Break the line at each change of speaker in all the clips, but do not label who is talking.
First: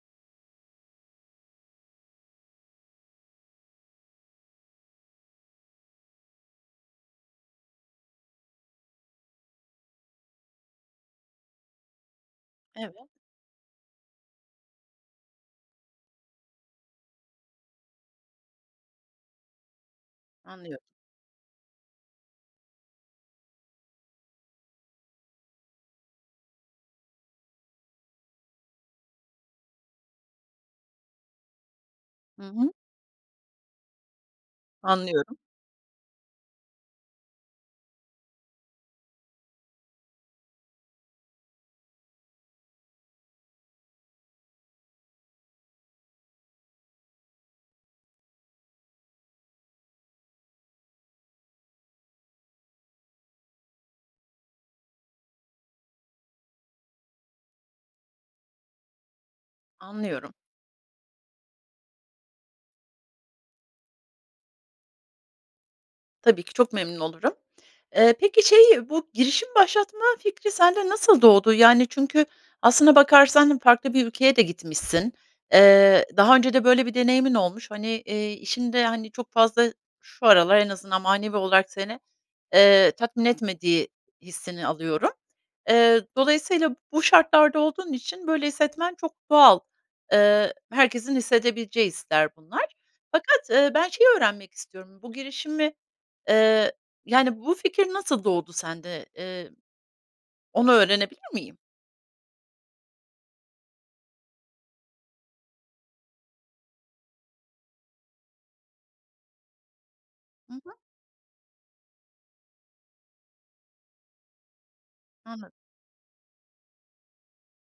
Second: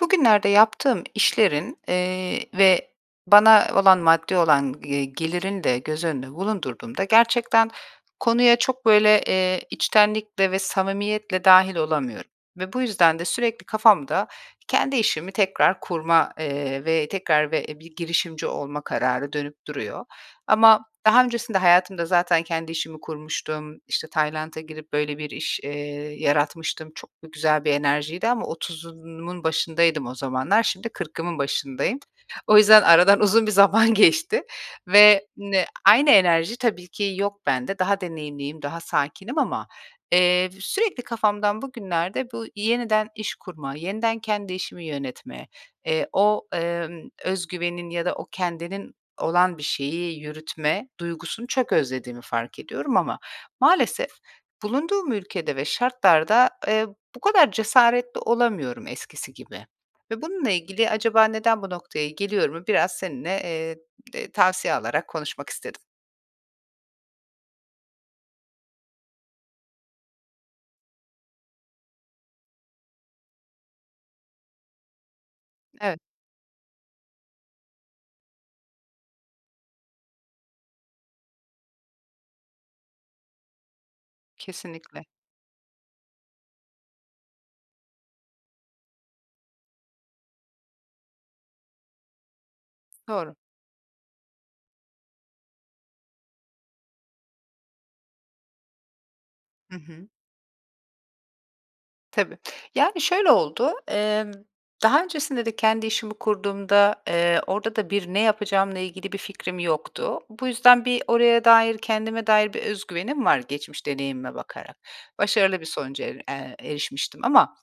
Bugünlerde yaptığım işlerin, eee, ve bana olan maddi olan, eee, gelirini de göz önünde bulundurduğumda gerçekten konuya çok, böyle, eee, içtenlikle ve samimiyetle dâhil olamıyorum ve bu
Evet.
yüzden de sürekli kafamda kendi işimi tekrar kurma, eee, ve tekrar ve bir girişimci olma kararı dönüp duruyor.
Anlıyorum.
Ama daha öncesinde hayatımda zaten kendi işimi kurmuştum. İşte, Tayland’a girip böyle bir iş, eee, yaratmıştım. Çok b güzel bir enerjiydi ama 30’umun başındaydım o zamanlar. Şimdi 40’ımın başındayım.
Hı
O
hı.
yüzden aradan uzun bir zaman geçti ve
Anlıyorum.
ne aynı enerji tabii ki yok bende. Daha deneyimliyim, daha sakinim ama, eee, sürekli kafamdan bugünlerde bu yeniden iş kurma, yeniden kendi işimi yönetme, eee, o, emm, öz güvenin ya da o kendinin olan bir şeyi yürütme duygusunu çok özlediğimi fark ediyorum ama maalesef bulunduğum ülkede ve şartlarda, eee, bu kadar cesaretli olamıyorum eskisi gibi ve
Anlıyorum.
bununla ilgili, “Acaba neden bu noktaya geliyorum?”u biraz seninle, eee, tavsiye alarak konuşmak istedim.
Tabii ki, çok memnun olurum. Eee, peki, şeyi, bu girişim başlatma fikri sende nasıl doğdu? Yani, çünkü aslına bakarsan farklı bir ülkeye de gitmişsin,
Evet.
eee, daha önce de böyle bir deneyimin olmuş, hani, eee, işinde, hani, çok fazla şu aralar en azından manevi olarak seni, eee, tatmin etmediği hissini
Kesinlikle.
alıyorum. Eee, dolayısıyla bu şartlarda olduğun için böyle hissetmen çok doğal. Eee, herkesin hissedebileceği hisler bunlar.
Doğru.
Fakat, ııı, ben şeyi öğrenmek istiyorum: Bu girişimi, eee, yani, bu fikir nasıl doğdu sende? Eee,
Hı hı.
onu öğrenebilir miyim?
Tabii. Yani, şöyle oldu: Emm, daha öncesinde de kendi işimi kurduğumda, eee, orada da bir ne yapacağımla ilgili bir fikrim yoktu. Bu
Hı hı.
yüzden bir oraya dair, kendime dair bir öz güvenim var geçmiş deneyimime bakarak.
Anladım.
Başarılı bir sonuca er eee, erişmiştim ama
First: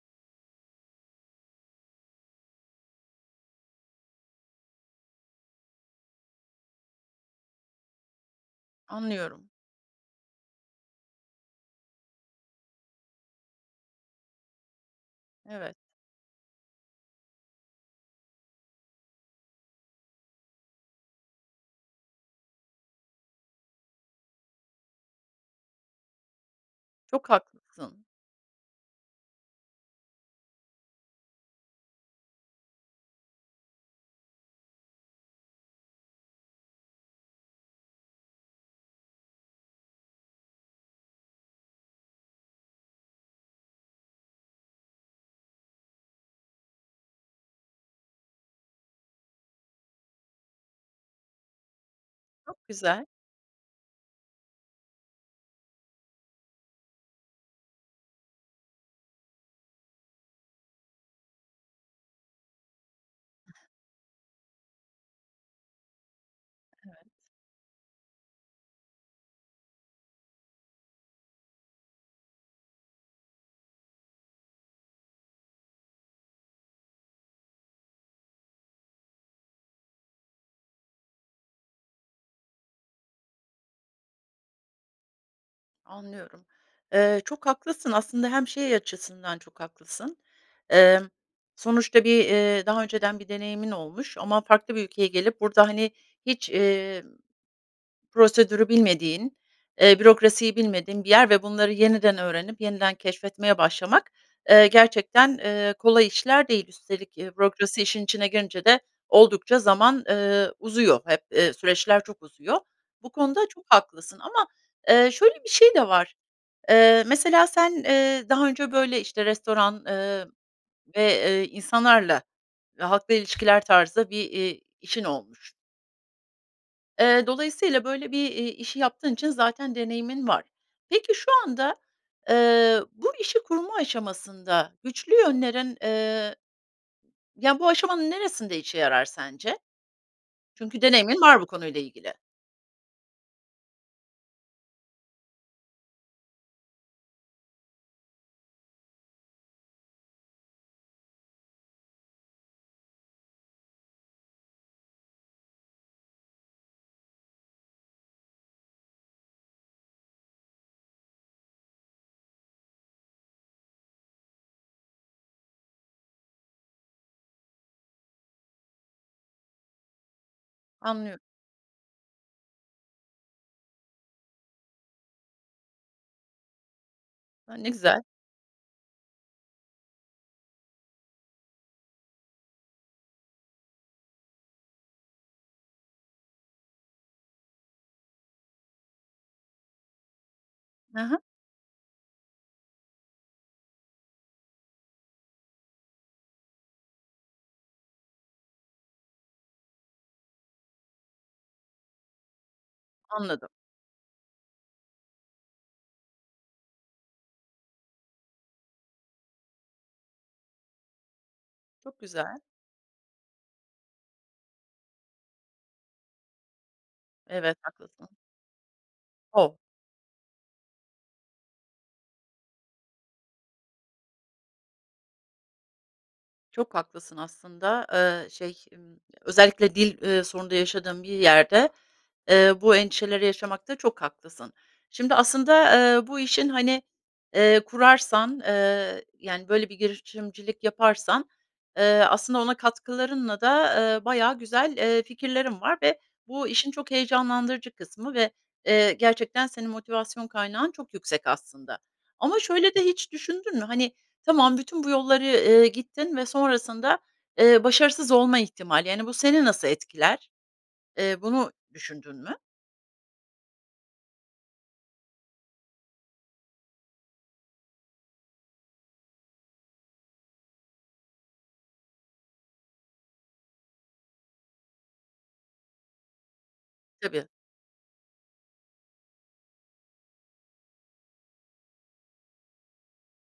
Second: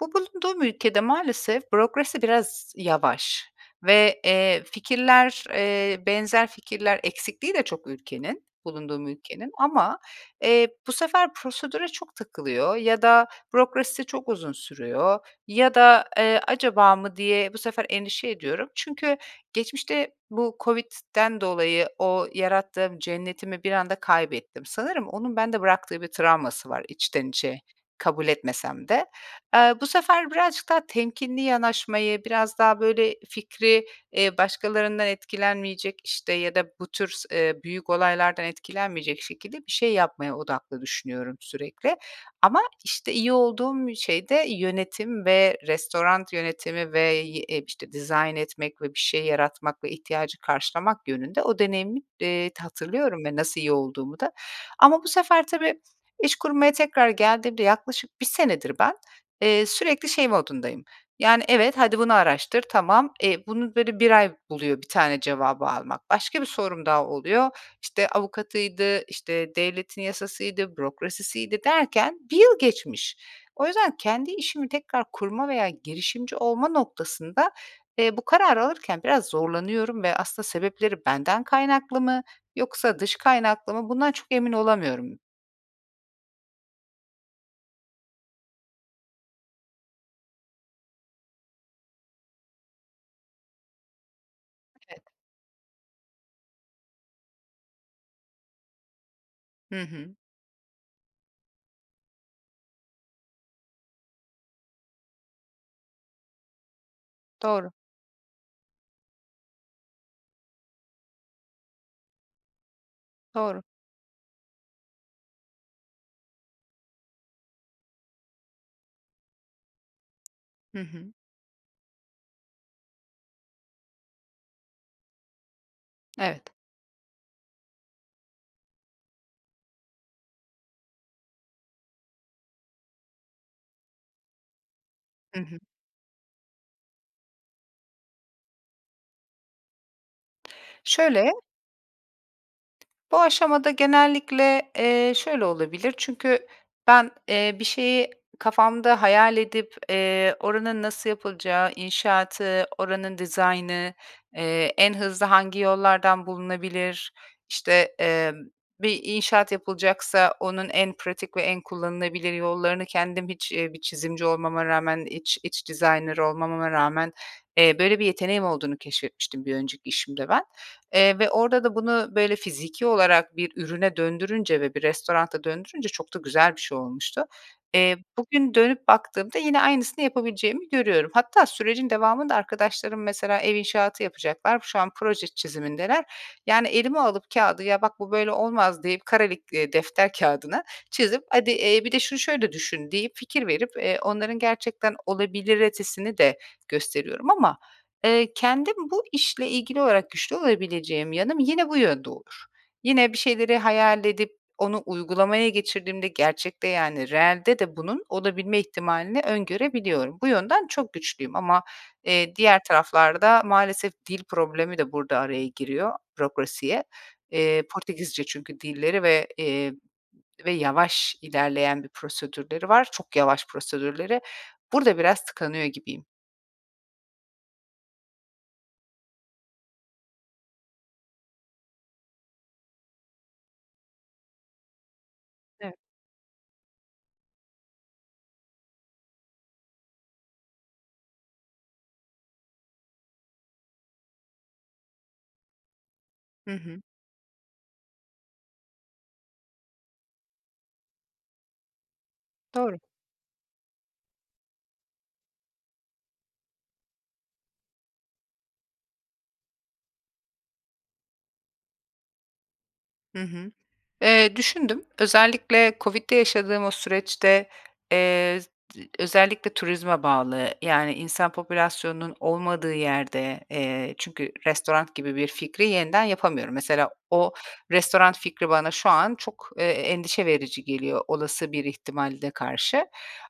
bu bulunduğum ülkede maalesef bürokrasi biraz yavaş; ve, eee, fikirler, eee, benzer fikirler eksikliği de çok ülkenin, bulunduğum
Anlıyorum.
ülkenin. Ama, eee, bu sefer prosedüre çok takılıyor ya da bürokrasisi çok uzun sürüyor. Ya
Evet.
da, eee, "Acaba mı?" diye bu sefer endişe ediyorum. Çünkü geçmişte bu Covid'den dolayı o yarattığım cennetimi bir anda kaybettim. Sanırım onun bende bıraktığı bir travması var içten
Çok
içe
haklısın.
kabul etmesem de. Eee, bu sefer birazcık daha temkinli yanaşmayı, biraz daha, böyle, fikri, eee, başkalarından etkilenmeyecek, işte, ya da bu tür s eee, büyük olaylardan etkilenmeyecek şekilde bir şey yapmaya odaklı düşünüyorum sürekli. Ama, işte, iyi olduğum şey de yönetim ve restoran yönetimi ve y eee, işte, dizayn etmek ve bir şey yaratmak ve ihtiyacı karşılamak yönünde o deneyimi, eee,
Çok güzel.
hatırlıyorum ve nasıl iyi olduğumu da. Ama bu sefer, tabii iş kurmaya tekrar geldiğimde yaklaşık 1 senedir ben, eee, sürekli şey modundayım: Yani, "Evet, hadi bunu araştır. Tamam." E, bunu, böyle, 1 ay buluyor bir tane cevabı almak. Başka bir sorum daha
Evet.
oluyor. İşte, avukatıydı, işte, devletin yasasıydı, bürokrasisiydi derken 1 yıl geçmiş. O yüzden kendi işimi tekrar kurma veya girişimci olma noktasında, eee, bu kararı alırken biraz zorlanıyorum ve aslında sebepleri benden kaynaklı mı yoksa dış kaynaklı mı bundan çok emin olamıyorum.
Anlıyorum. Eee, çok haklısın aslında hem, şey, açısından çok haklısın. Eee, sonuçta bir, eee, daha önceden bir deneyimin olmuş ama farklı bir ülkeye
[unintelligible]
gelip, burada, hani, hiç, emm. Prosedürü bilmediğin,
Hı
eee,
hı.
bürokrasiyi bilmediğin bir yer ve bunları yeniden öğrenip, yeniden keşfetmeye başlamak, eee, gerçekten, eee, kolay işler değil. Üstelik, eee,
Doğru.
bürokrasi işin içine girince de oldukça zaman, eee, uzuyor hep, eee, süreçler çok uzuyor. Bu konuda
Doğru.
çok haklısın ama, eee, şöyle, bir şey de var: Eee, mesela sen, eee, daha önce, böyle, işte, restoran, eee,
Hı
ve,
hı.
eee, insanlarla halkla ilişkiler tarzda bir, eee, işin olmuş.
Evet.
Eee, dolayısıyla, böyle, bir, eee, işi yaptığın için zaten deneyimin var. Peki, şu anda, eee, bu işi kurma aşamasında güçlü
Hı hı.
yönlerin, eee, ya, bu aşamanın neresinde işe yarar sence? Çünkü deneyimin
Şöyle
var bu konuyla ilgili.
Bu aşamada genellikle, eee, şöyle, olabilir. Çünkü ben, eee, bir şeyi kafamda hayal edip, eee, oranın nasıl yapılacağı, inşaatı, oranın dizaynı, eee, en hızlı hangi yollardan bulunabilir. İşte, eee, bir inşaat yapılacaksa onun en pratik ve en kullanılabilir yollarını, kendim hiç, eee, bir çizimci olmama rağmen, iç iç designer olmamama rağmen, eee, böyle, bir yeteneğim olduğunu keşfetmiştim bir önceki işimde ben. Eee,
Anlıyorum.
ve orada da bunu, böyle, fiziki olarak bir ürüne döndürünce ve bir restorana döndürünce çok da güzel bir şey olmuştu.
A, ne
Eee,
güzel.
bugün dönüp baktığımda yine aynısını yapabileceğimi görüyorum. Hatta sürecin devamında arkadaşlarım, mesela, ev inşaatı yapacaklar. Şu an proje çizimindeler. Yani, elime alıp kağıdı: "Ya, bak bu, böyle, olmaz." deyip, kareli, eee, defter kağıdına
Hı hı.
çizip, "Hadi, eee, bir de şunu, şöyle, düşün." deyip, fikir verip eee, onların gerçekten olabiliretesini de gösteriyorum ama. Eee, kendim bu işle ilgili olarak güçlü olabileceğim yanım, yine bu yönde olur. Yine bir
Anladım.
şeyleri hayal edip onu uygulamaya geçirdiğimde gerçekte, yani, reelde de bunun olabilme ihtimalini öngörebiliyorum. Bu yönden çok güçlüyüm. Ama,
Çok
eee,
güzel.
diğer taraflarda maalesef dil problemi de burada araya giriyor, bürokrasiye.
Evet,
Eee,
haklısın.
Portekizce çünkü dilleri ve, ımm,
O!
eee, ve yavaş ilerleyen bir prosedürleri var. Çok yavaş prosedürleri. Burada biraz tıkanıyor gibiyim.
Çok haklısın aslında. Iıı, şey, ımm, özellikle dil, eee, sorunu da yaşadığın bir yerde, eee, bu endişeleri yaşamakta çok haklısın. Şimdi aslında,
Evet.
eee, bu işin, hani, eee, kurarsan, eee, yani, böyle bir girişimcilik yaparsan, eee, aslında ona katkılarınla da, eee, bayağı güzel, eee, fikirlerin var ve bu
Hı
işin
hı.
çok heyecanlandırıcı kısmı ve, eee, gerçekten senin motivasyon kaynağın çok yüksek aslında. Ama şöyle
Doğru.
de hiç düşündün mü? Hani, tamam, bütün bu yolları, eee, gittin ve sonrasında, eee, başarısız olma ihtimali, yani, bu seni nasıl etkiler? Eee, bunu düşündün mü?
Hı hı. Eee, düşündüm. Özellikle Covid'de yaşadığım o süreçte, eee, özellikle turizme bağlı, yani, insan popülasyonunun olmadığı yerde, eee, çünkü restoran gibi bir fikri yeniden yapamıyorum. Mesela,
Tabii.
o restoran fikri bana şu an çok, eee, endişe verici geliyor olası bir ihtimalde karşı.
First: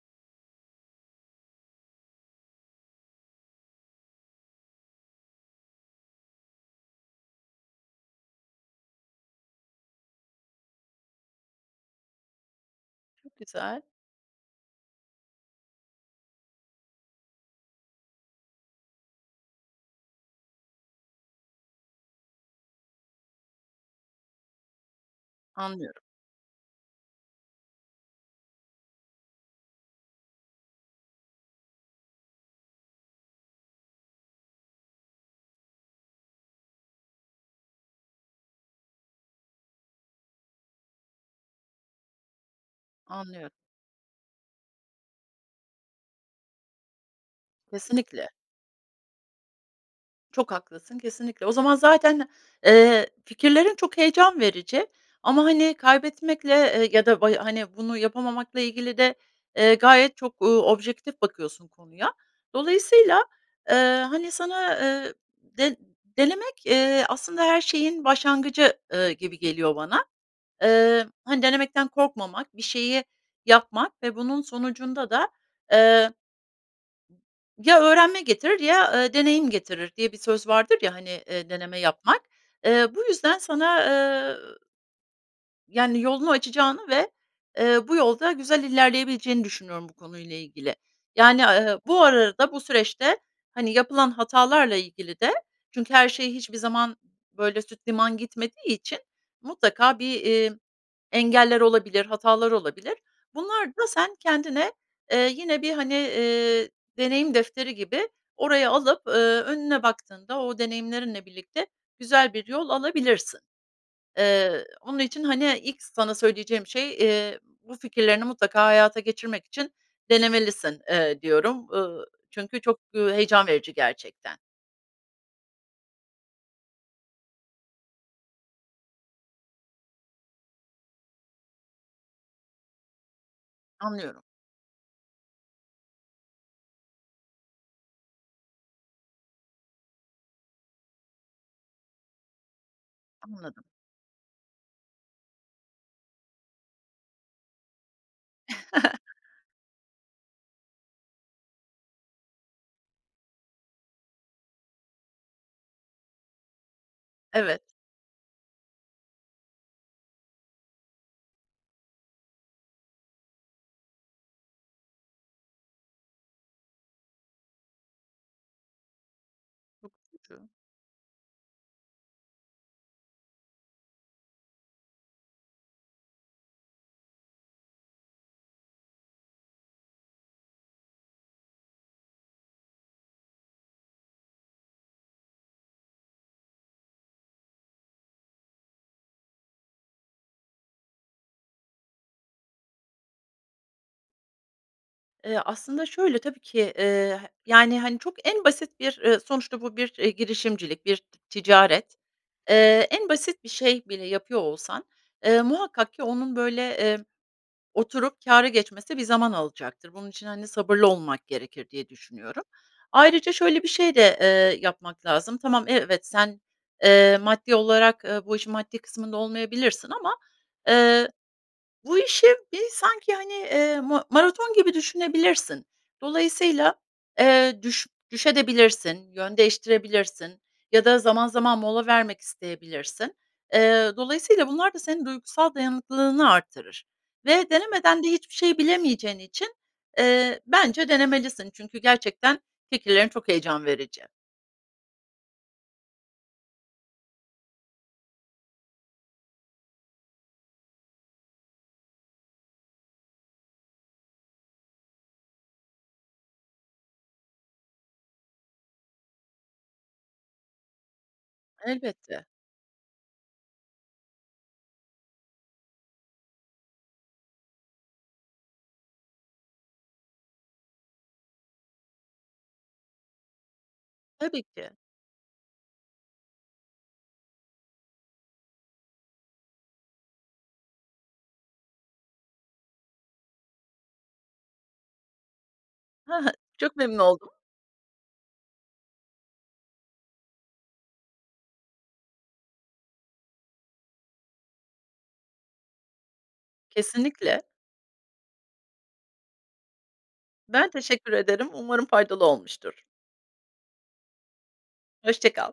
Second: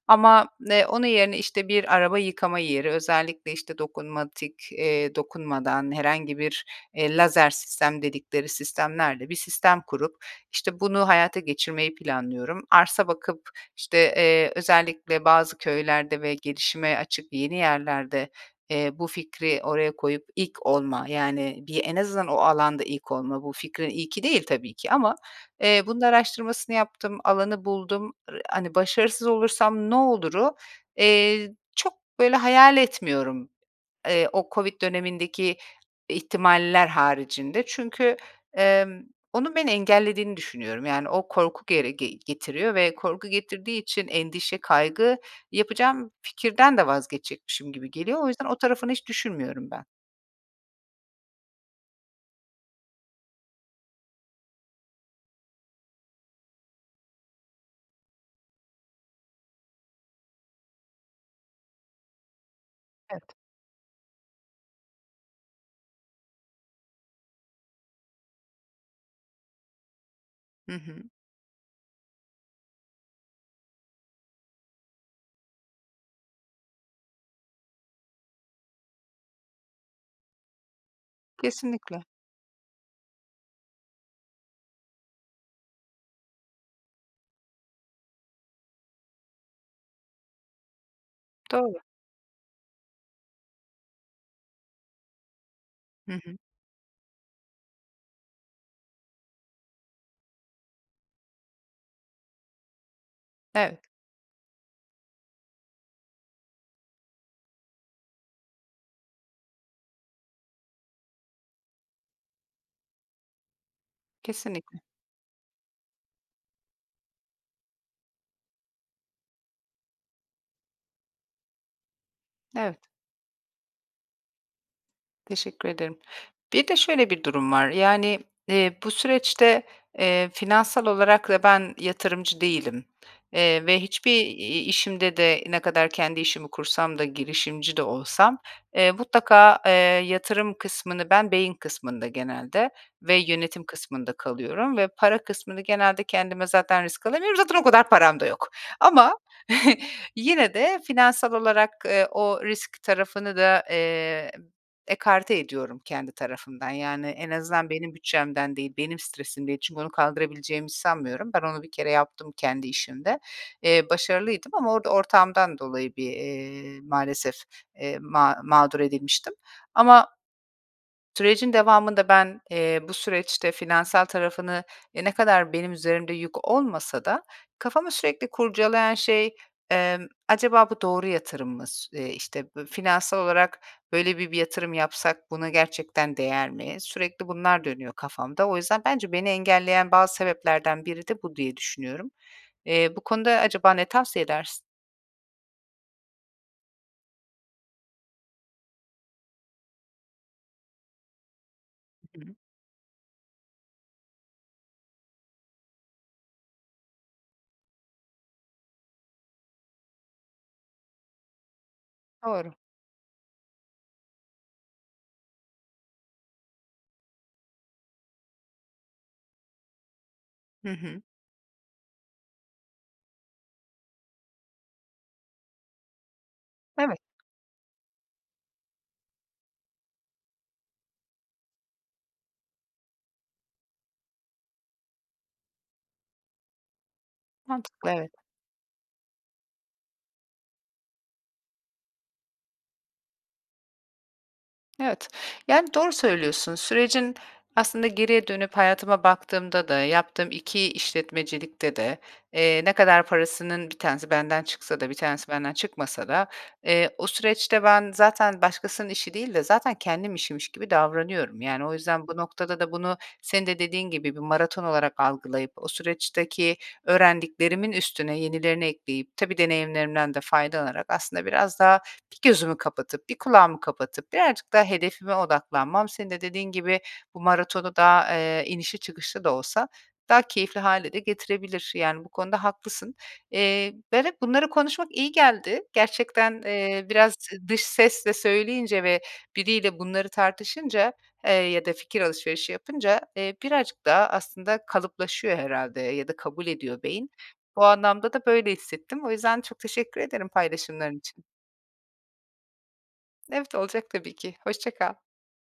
Ama, eee, onun yerine, işte, bir araba yıkama yeri, özellikle, işte, eee, dokunmatik, dokunmadan, herhangi bir, eee, lazer sistem dedikleri sistemlerle bir sistem kurup, işte, bunu hayata geçirmeyi planlıyorum. Arsa
Çok
bakıp,
güzel.
işte, eee, özellikle bazı köylerde ve gelişime açık yeni yerlerde, eee, bu fikri oraya koyup ilk olma, yani, bir en azından o alanda ilk olma, bu fikrin ilki değil tabii ki ama, eee, bunun
Anlıyorum.
araştırmasını yaptım, alanı buldum. R hani, "Başarısız olursam ne olur?"u, eee, çok böyle hayal etmiyorum, eee, o Covid dönemindeki ihtimaller haricinde. Çünkü, emm, onun beni engellediğini düşünüyorum. Yani, o korku gere ge getiriyor ve korku
Anlıyorum.
getirdiği için endişe, kaygı yapacağım fikirden de vazgeçecekmişim gibi geliyor. O
Kesinlikle.
yüzden o tarafını hiç düşünmüyorum ben.
Çok haklısın, kesinlikle. O zaman zaten, eee, fikirlerin çok heyecan verici ama, hani, kaybetmekle, eee, ya da bay hani, bunu yapamamakla ilgili de, eee, gayet çok, uuu, objektif bakıyorsun konuya. Dolayısıyla,
Evet.
eee, hani, sana, eee, de denemek, eee, aslında her şeyin başlangıcı, ııı, gibi geliyor bana.
Hı hı.
Iıı, hani, denemekten korkmamak, bir şeyi yapmak ve bunun sonucunda da, eee, “Ya öğrenme getirir ya, ııı, deneyim getirir” diye bir söz vardır ya, hani, eee, deneme
Kesinlikle.
yapmak. Eee, bu yüzden sana, eee yani, yolunu açacağını ve, eee, bu yolda güzel ilerleyebileceğini düşünüyorum bu konuyla ilgili. Yani, a
Doğru.
ııı, bu arada bu süreçte, hani, yapılan hatalarla ilgili de, çünkü her
Hı
şey
hı.
hiçbir zaman böyle süt liman gitmediği için mutlaka bir, eee, engeller olabilir, hatalar olabilir. Bunlar
Evet.
da sen kendine, eee, yine bir, hani, eee, deneyim defteri gibi oraya alıp, ııı, önüne baktığında o deneyimlerinle birlikte güzel bir yol alabilirsin. Eee,
Kesinlikle.
onun için, hani, ilk sana söyleyeceğim şey, eee, bu fikirlerini mutlaka hayata geçirmek için denemelisin, eee, diyorum, ııı, çünkü çok,
Evet.
ııı, heyecan verici gerçekten.
Teşekkür ederim. Bir de şöyle bir durum var: Yani, eee, bu süreçte, eee, finansal olarak da ben yatırımcı değilim, eee, ve hiçbir
Anlıyorum.
i işimde de, ne kadar kendi işimi kursam da, girişimci de olsam, eee, mutlaka, eee, yatırım kısmını ben beyin kısmında genelde ve yönetim
Anladım.
kısmında kalıyorum ve para kısmını genelde kendime zaten risk alamıyorum. Zaten o kadar param da yok. Ama yine de finansal olarak, eee, o risk tarafını da, eee, ekarte ediyorum kendi tarafımdan. Yani, en
Evet.
azından benim bütçemden değil, benim stresim değil. Çünkü onu kaldırabileceğimi sanmıyorum. Ben onu bir kere yaptım kendi işimde. Eee, başarılıydım ama orada ortağımdan dolayı bir, eee, maalesef, eee, ma mağdur edilmiştim.
Çok
Ama
üzücü.
sürecin devamında ben, eee, bu süreçte finansal tarafını, e, ne kadar benim üzerimde yük olmasa da kafamı sürekli kurcalayan şey: Emm, acaba bu doğru yatırım mı? Su eee, işte, bö finansal olarak böyle bi bir yatırım yapsak buna gerçekten değer mi? Sürekli bunlar dönüyor kafamda. O yüzden bence beni engelleyen bazı sebeplerden biri de bu diye düşünüyorum. Eee, bu konuda acaba ne tavsiye edersin?
Eee, aslında, şöyle: Tabii ki, eee, ha yani, hani, çok en basit bir, eee, sonuçta bu bir, eee, girişimcilik, bir ticaret.
Hı hı.
Eee, en basit bir şey bile yapıyor olsan, eee, muhakkak ki onun, böyle, eee, oturup kâra geçmesi bir zaman alacaktır. Bunun için, hani, sabırlı olmak gerekir diye düşünüyorum.
Doğru.
Ayrıca şöyle bir şey de, eee, yapmak lazım: Tamam, evet, sen, eee, maddi olarak, eee, bu işin maddi kısmında olmayabilirsin ama,
Hı hı.
eee, bu işi, bir, sanki, hani, eee, ma maraton gibi düşünebilirsin. Dolayısıyla,
Evet.
eee, düş düşebilirsin de, yön değiştirebilirsin ya da zaman zaman mola vermek isteyebilirsin. Eee, dolayısıyla bunlar da senin duygusal dayanıklılığını artırır ve
Mantıklı,
denemeden de
evet.
hiçbir şeyi bilemeyeceğin için, eee, bence denemelisin çünkü gerçekten fikirlerin çok heyecan verici.
Evet, yani, doğru söylüyorsun. Sürecin, aslında geriye dönüp hayatıma baktığımda da, yaptığım 2 işletmecilikte de, eee, ne kadar parasının 1 tanesi benden çıksa da 1 tanesi benden çıkmasa da, eee, o süreçte ben zaten başkasının işi değil de zaten kendi işimmiş gibi davranıyorum. Yani, o yüzden bu
Elbette.
noktada da bunu, senin de dediğin gibi bir maraton olarak algılayıp; o süreçteki öğrendiklerimin üstüne yenilerini ekleyip, tabii deneyimlerimden de faydalanarak, aslında biraz daha 1 gözümü kapatıp, 1 kulağımı kapatıp
Tabii
birazcık daha
ki.
hedefime odaklanmam senin de dediğin gibi, bu maratonu da, eee, inişli çıkışlı da olsa daha keyifli hâle de getirebilir. Yani bu konuda haklısın. Eee, ben hep, bunları konuşmak iyi geldi.
Ha ha.
Gerçekten,
Çok
eee,
memnun
biraz
oldum.
z dış sesle söyleyince ve biriyle bunları tartışınca, eee, ya da fikir alışverişi yapınca, eee, birazcık daha aslında kalıplaşıyor herhâlde ya da kabul ediyor beyin.
Kesinlikle.
Bu anlamda da böyle hissettim. O yüzden çok teşekkür ederim
Ben
paylaşımların
teşekkür
için.
ederim, umarım faydalı olmuştur.
Evet, olacak tabii ki. Hoşça kal.
Hoşça kal.